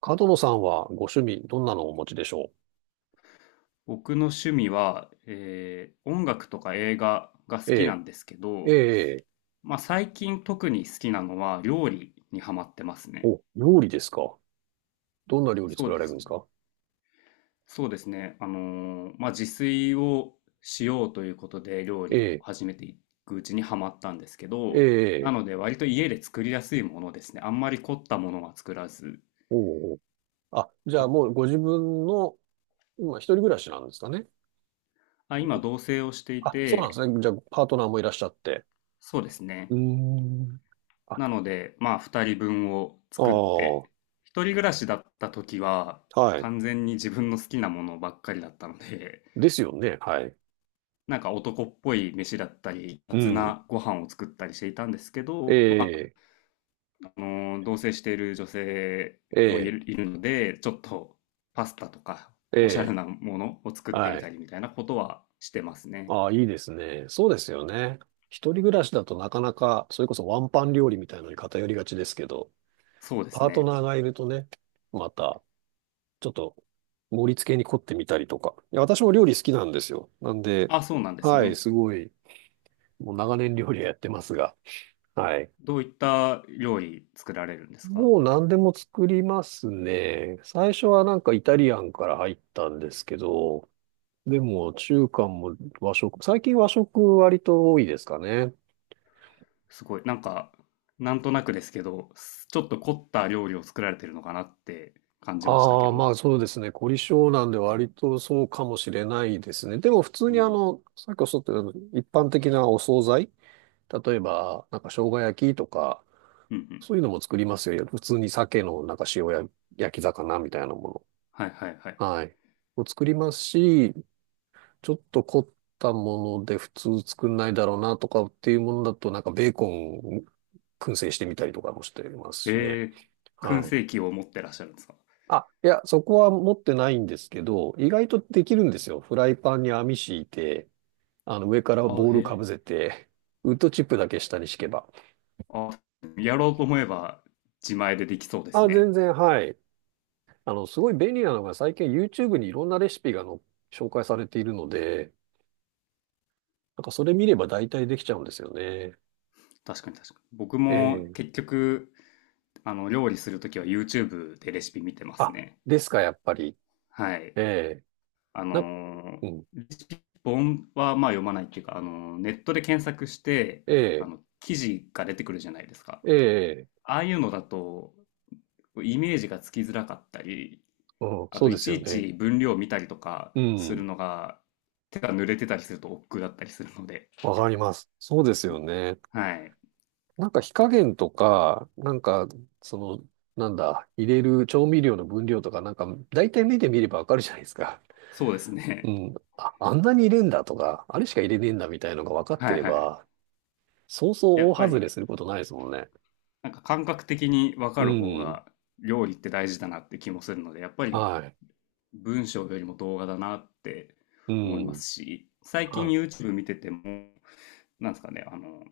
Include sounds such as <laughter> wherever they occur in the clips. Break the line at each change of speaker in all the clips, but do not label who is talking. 角野さんはご趣味、どんなのをお持ちでしょ
僕の趣味は、音楽とか映画が
う？
好
え
きなんですけ
え、え
ど、
え。
まあ、最近特に好きなのは料理にハマってますね。
お、料理ですか？どんな料理
そ
作
う
ら
で
れるん
す
です
ね。
か？
そうですね。まあ、自炊をしようということで料
え
理を
え、
始めていくうちにハマったんですけ
え
ど、な
え。
ので割と家で作りやすいものですね。あんまり凝ったものは作らず。
おうおう。あ、じゃあ
た
もうご自分の、今一人暮らしなんですかね？
今同棲をしてい
あ、そうなんで
て、
すね。じゃあ、パートナーもいらっしゃって。
そうです
うー
ね。
ん。あ、
なので、まあ、2人分を
あ
作っ
あ、
て、一人暮らしだった時は、
はい。
完全に自分の好きなものばっかりだったので、
ですよね。はい。
なんか男っぽい飯だったり、
う
雑
ん。
なご飯を作ったりしていたんですけ
え
ど、まあ、
え、
同棲している女性
え
も
え、
いるので、ちょっとパスタとか、
え
おしゃれ
え、
なものを作ってみ
は
た
い。
りみたいなことはしてますね。
ああ、いいですね。そうですよね。一人暮らしだとなかなか、それこそワンパン料理みたいなのに偏りがちですけど、
そうです
パート
ね。
ナーがいるとね、また、ちょっと、盛り付けに凝ってみたりとか。いや、私も料理好きなんですよ。なんで、
あ、そうなんです
はい、
ね。
すごい、もう長年料理はやってますが。はい。
どういった料理作られるんですか？
もう何でも作りますね。最初はなんかイタリアンから入ったんですけど、でも中華も和食、最近和食割と多いですかね。
すごい。なんか、なんとなくですけど、ちょっと凝った料理を作られてるのかなって感じましたけ
ああ、ま
ど。
あそうですね。凝り性なんで割とそうかもしれないですね。でも普通
う
にあ
ん。
の、さっきおっしゃったように一般的なお惣菜、例えば、なんか生姜焼きとか、
うんうん。
そういうのも作りますよ。普通に鮭のなんか塩や焼き魚みたいなも
はいはいはい。
の。はい。を作りますし、ちょっと凝ったもので普通作んないだろうなとかっていうものだと、なんかベーコン燻製してみたりとかもしてます
え
しね。
ー、燻
はい。
製器を持ってらっしゃるんですか？
あ、いや、そこは持ってないんですけど、意外とできるんですよ。フライパンに網敷いて、あの上から
あ、
ボー
へ
ルか
え。
ぶせて、ウッドチップだけ下に敷けば。
あ、やろうと思えば自前でできそうです
あ、全
ね。
然、はい。あの、すごい便利なのが最近 YouTube にいろんなレシピがの紹介されているので、なんかそれ見れば大体できちゃうんですよね。
確かに確かに。僕も
ええ、
結局、あの、料理するときは YouTube でレシピ見てます
あ、
ね。
ですか、やっぱり。
はい。
ええ、
あ
な、
の
うん。
レシピ本はまあ読まないっていうか、あのネットで検索して、あ
ええ、
の記事が出てくるじゃないですか。
ええ、
ああいうのだとイメージがつきづらかったり、
うん、
あ
そ
と
うで
い
す
ち
よ
い
ね。
ち分量を見たりとか
う
する
ん。
のが手が濡れてたりすると億劫だったりするので、
わかります。そうですよね。
はい、
なんか火加減とか、なんか、その、なんだ、入れる調味料の分量とか、なんか、大体目で見ればわかるじゃないですか。
そうです
う
ね。
ん。あ、あんなに入れんだとか、あれしか入れねえんだみたいのが分か
<laughs>
って
はい
れ
はい。
ば、そう
や
そ
っ
う大
ぱ
外れ
り
することないですもんね。
なんか感覚的に分
う
かる方
ん。
が料理って大事だなって気もするので、やっぱり
はい。
文章よりも動画だなって
う
思いま
ん。
すし、最近
は
YouTube 見てても、なんですかね、あの、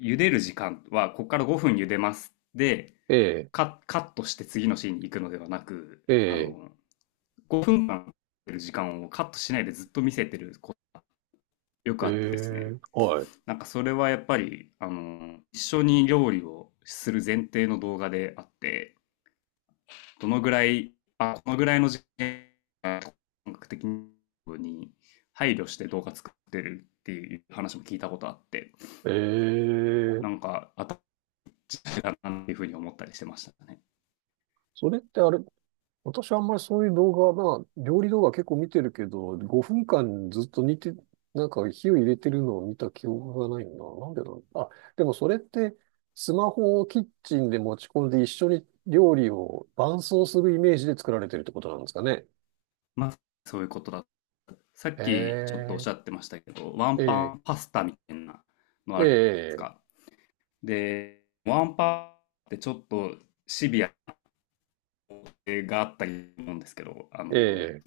茹でる時間は、ここから5分茹でますで、
い。ええ、
カットして次のシーンに行くのではなく、
え
あ
え、
の、5分間茹でる時間をカットしないでずっと見せてることよ
え
くあってですね、
え、は
なんかそれはやっぱり、あの、一緒に料理をする前提の動画であって、どのぐらい、あ、このぐらいの時間本格的に配慮して動画作ってるっていう話も聞いたことあって、
い。え
なん
え。
かあったかなっていうふうに思ったりしてましたね。
それってあれ、私はあんまりそういう動画、まあ、料理動画結構見てるけど、5分間ずっと煮て、なんか火を入れてるのを見た記憶がないんだ。なんでだろう。あ、でもそれって、スマホをキッチンで持ち込んで一緒に料理を伴奏するイメージで作られてるってことなんですかね？
まあ、そういうことだ。さっ
え
きちょっとおっし
え、
ゃってましたけど、ワンパ
え
ンパスタみたいなの
え、え
あるじゃないです
え。
か。で、ワンパンってちょっとシビアがあったりすると思うんですけど、あ
え
の、
え、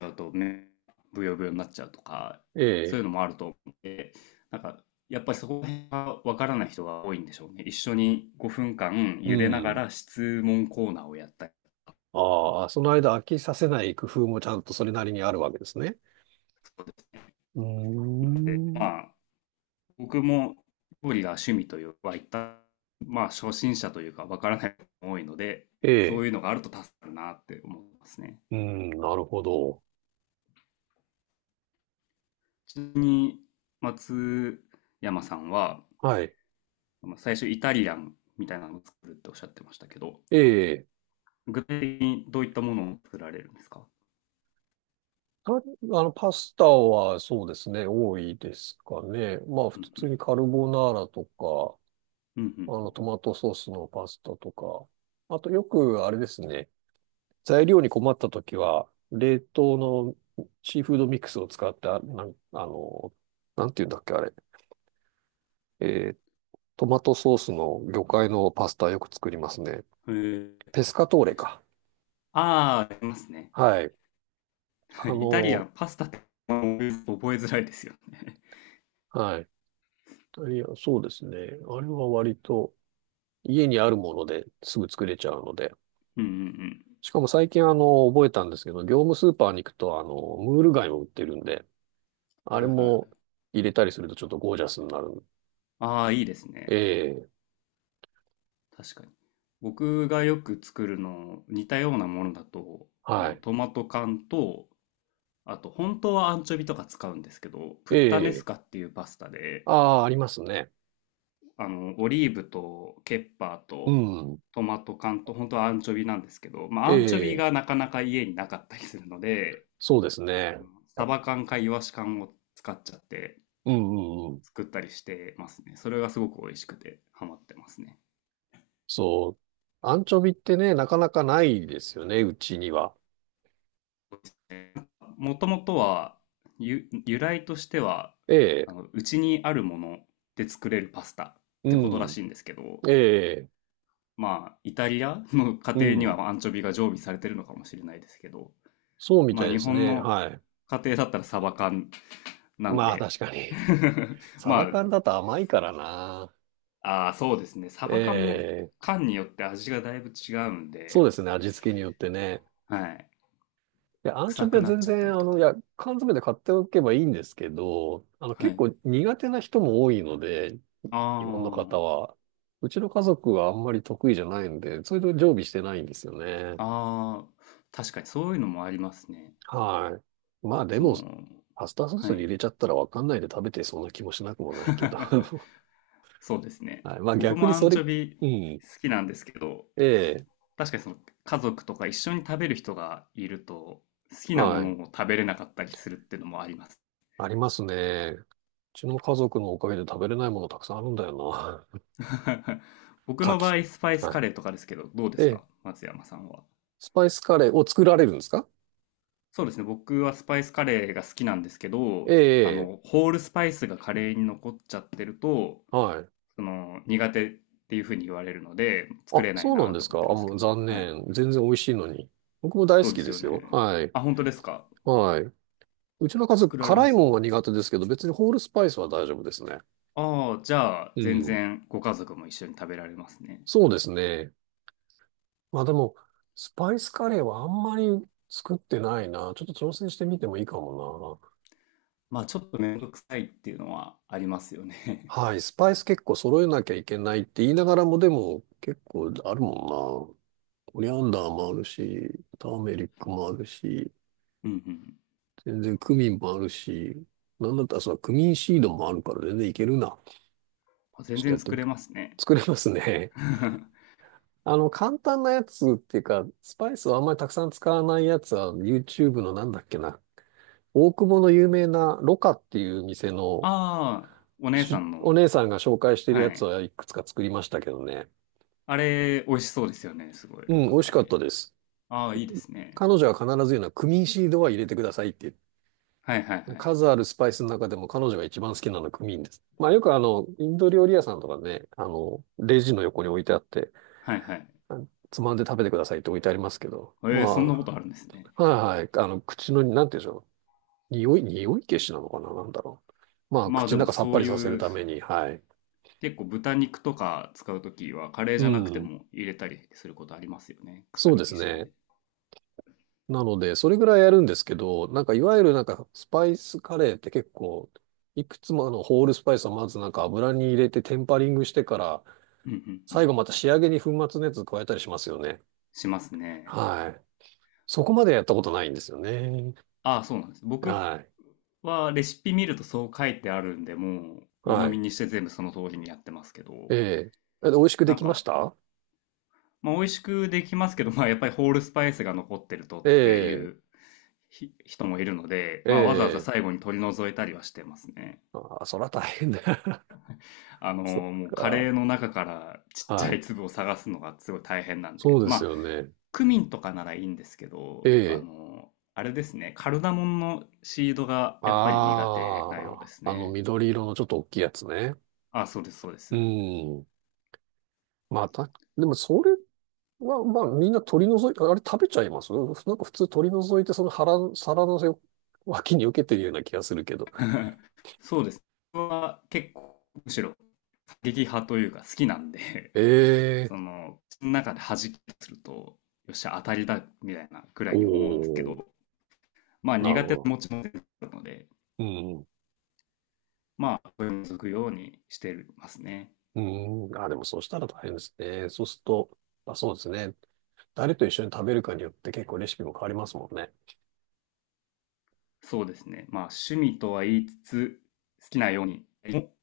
ゃうと、ね、ブヨブヨになっちゃうとか、
え
そうい
え、
うのもあると思って、なんか、やっぱりそこら辺がわからない人が多いんでしょうね。一緒に5分間
う
茹でなが
ん。
ら質問コーナーをやったり
ああ、その間飽きさせない工夫もちゃんとそれなりにあるわけですね。
とかですね。
うー
で、
ん。
まあ、僕も料理が趣味というはまあ、初心者というかわからない人が多いので、
え
そ
え、
ういうのがあると助かるなって思いますね。
うん、なるほど。
ちなみに、松山さんは、
はい。
最初イタリアンみたいなのを作るっておっしゃってましたけど、
ええ、
具体的にどういったものを作られるんですか？
あの、パスタはそうですね、多いですかね。まあ、
う
普
んう
通
ん。
にカルボナーラとか、
うんうん
あの、トマトソースのパスタとか。あと、よくあれですね、材料に困った時は、冷凍のシーフードミックスを使って、なんていうんだっけ、あれ。えートマトソースの魚介のパスタよく作りますね。
うん。へえ、
ペスカトーレ
確か。
か。
ああー、ありますね。
はい。あ
<laughs> イタリア
の、
ン、パスタって覚えづらいですよね。
はい。いや、そうですね。あれは割と家にあるものですぐ作れちゃうので。
<laughs> うんうん
しかも最近あの、覚えたんですけど、業務スーパーに行くとあの、ムール貝も売ってるんで、
う
あ
ん。
れ
はいはいは
も
い。
入れたりするとちょっとゴージャスになる。
ああ、いいです
え
ね。
え、
確かに。僕がよく作るの、似たようなものだと、あ
は
の、
い。
トマト缶と、あと、本当はアンチョビとか使うんですけど、プ
え
ッタネス
え、
カっていうパスタで、
ああ、ありますね。
あの、オリーブとケッパー
う
と
ん。
トマト缶と本当はアンチョビなんですけど、まあ、
え
アンチョビ
え、
がなかなか家になかったりするので、
そうですね。
あのサバ缶かイワシ缶を使っちゃって
うんうんうん。
作ったりしてますね。それがすごく美味しくてハマってますね。
そう。アンチョビってね、なかなかないですよね、うちには。
もともとは由来としては、
ええ、
あの、うちにあるもので作れるパスタっ
う
てことら
ん、
しいんですけど、
ええ、
まあ、イタリアの家
う
庭に
ん。
はアンチョビが常備されてるのかもしれないですけど、
そうみ
ま
た
あ
い
日
です
本
ね。
の
はい。
家庭だったらサバ缶なん
まあ
で。
確か
<laughs>
に。サ
ま
バ
あ、
缶だと甘いからな。
ああ、そうですね。サ
え
バ缶も
え、
缶によって味がだいぶ違うん
そう
で、
ですね、味付けによってね。
はい。
いや、アンチョ
臭
ビ
く
は
なっ
全
ちゃった
然、
り
あ
と
の、い
か。
や、缶詰で買っておけばいいんですけど、あの、
は
結
い。
構苦手な人も多いので、日本の
あ
方は。うちの家族はあんまり得意じゃないんで、それで常備してないんですよね。
あ、ああ、確かにそういうのもありますね。
はい。まあで
そ
も、
の、
パスタソース
は
に
い。
入れちゃったらわかんないで食べてそうな気もしなくもないけど。
<laughs>
<laughs>
そうですね。
はい。まあ
僕
逆
も
に
ア
そ
ンチ
れ、
ョビ
うん。
好きなんですけど、
ええ、
確かにその家族とか一緒に食べる人がいると、好きなも
はい。
のを食べれなかったりするっていうのもあります。
ありますね。うちの家族のおかげで食べれないものたくさんあるんだよな。
<laughs>
<laughs>
僕
牡
の場
蠣。
合、スパイス
は
カ
い。
レーとかですけど、どうで
え
す
え、
か松山さんは。
スパイスカレーを作られるんですか？
そうですね。僕はスパイスカレーが好きなんですけ
え
ど、あ
え、ええ、
の、ホールスパイスがカレーに残っちゃってると、
はい。
その、苦手っていうふうに言われるので、作
あ、
れない
そうなん
な
で
と
す
思っ
か。あ、
てるんです
も
け
う
ど。
残
はい。
念。全然美味しいのに。僕も大好
そうで
き
す
で
よ
すよ。
ね。
はい。
あ、本当ですか？
はい。うちの家族、
作られ
辛
ま
い
す？
もんは苦手ですけど、別にホールスパイスは大丈夫ですね。
ああ、じゃあ、
う
全
ん。
然ご家族も一緒に食べられますね。
そうですね。まあでも、スパイスカレーはあんまり作ってないな。ちょっと挑戦してみてもいいかも
まあ、ちょっとめんどくさいっていうのはありますよね。
な。はい。スパイス結構揃えなきゃいけないって言いながらも、でも結構あるもんな。コリアンダーもあるし、ターメリックもあるし、
<laughs> うん
全然クミンもあるし、なんだったらそのクミンシードもあるから全然いけるな。
うん。
ち
全
ょっとや
然
って
作
みる。
れますね。
<laughs> 作れますね。
<laughs>
<laughs> あの、簡単なやつっていうか、スパイスをあんまりたくさん使わないやつは、YouTube のなんだっけな。大久保の有名なロカっていう店の
ああ、お姉さん
お
の。
姉さんが紹介してる
は
やつ
い。
はいくつか作りましたけどね。
あれ、美味しそうですよね。すごい、
う
ろ
ん、
か
美味し
カ
かった
レ
で
ー。
す。
ああ、いいですね。
彼女は必ず言うのはクミンシードは入れてくださいって
はいはいは
言う。
い。
数あるスパイスの中でも彼女が一番好きなのはクミンです。まあよくあの、インド料理屋さんとかね、あの、レジの横に置いてあって、
はいはい。
あつまんで食べてくださいって置いてありますけど、ま
えー、そんなこ
あ、
とあるんですね。
はいはい、あの、口の、なんて言うんでしょう。匂い、匂い消しなのかな、なんだろう。まあ、
まあ
口
で
の
も
中さっ
そ
ぱ
う
り
い
させる
う、
ために、はい。
結構豚肉とか使うときは、カレー
う
じゃなくて
ん。
も入れたりすることありますよね。臭
そうで
み消
す
し
ね。
で。
なので、それぐらいやるんですけど、なんかいわゆるなんかスパイスカレーって結構、いくつもあのホールスパイスをまずなんか油に入れてテンパリングしてから、
うんうんう
最
ん。
後また仕上げに粉末のやつ加えたりしますよね。
しますね。
はい。そこまでやったことないんですよね。
ああ、そうなんです。僕
はい。
はレシピ見るとそう書いてあるんで、もう鵜呑
は
み
い。
にして全部その通りにやってますけ
え
ど、
え。美味しくで
なん
きまし
か
た？
まあ、美味しくできますけど、まあ、やっぱりホールスパイスが残ってると
え
ってい
え。
う人もいるので、
え
まあ、わざわざ
え。
最後に取り除いたりはしてますね。
ああ、そら大変だ。<laughs>
あの、
そっ
もうカ
か。
レーの中からちっち
は
ゃい
い。
粒を探すのがすごい大変なん
そ
で、
うです
まあ、
よね。
クミンとかならいいんですけ
え
ど、あ
え。
の、あれですね、カルダモンのシードがやっぱり苦手なようで
あ
す
あ、あの
ね。
緑色のちょっと大きいやつね。
あ、そうです、そうです。
うん。まあ、た、でもそれは、まあみんな取り除い、あれ食べちゃいますなんか普通取り除いてその腹、皿のせ脇に受けてるような気がするけど。
<laughs> そうです。僕は結構、むしろ過激派というか好きなんで
ええ、
その、の中で弾きすると、よっしゃ、当たりだ、みたいなくら
お
いに思うんですけ
お、
ど、まあ
なる
苦
ほ
手な
ど。
持ちも出てくるので、
うん。
まあ、これを続くようにしてますね。
うん。あ、でもそうしたら大変ですね。そうすると、まあ、そうですね。誰と一緒に食べるかによって結構レシピも変わりますもんね。
そうですね。まあ、趣味とは言いつつ、好きなようにも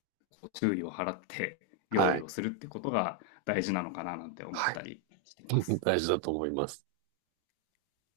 注意を払って料
は
理
い。
をするってことが大事なのかななんて思っ
はい。
たりしていま
<laughs>
す。
大事だと思います。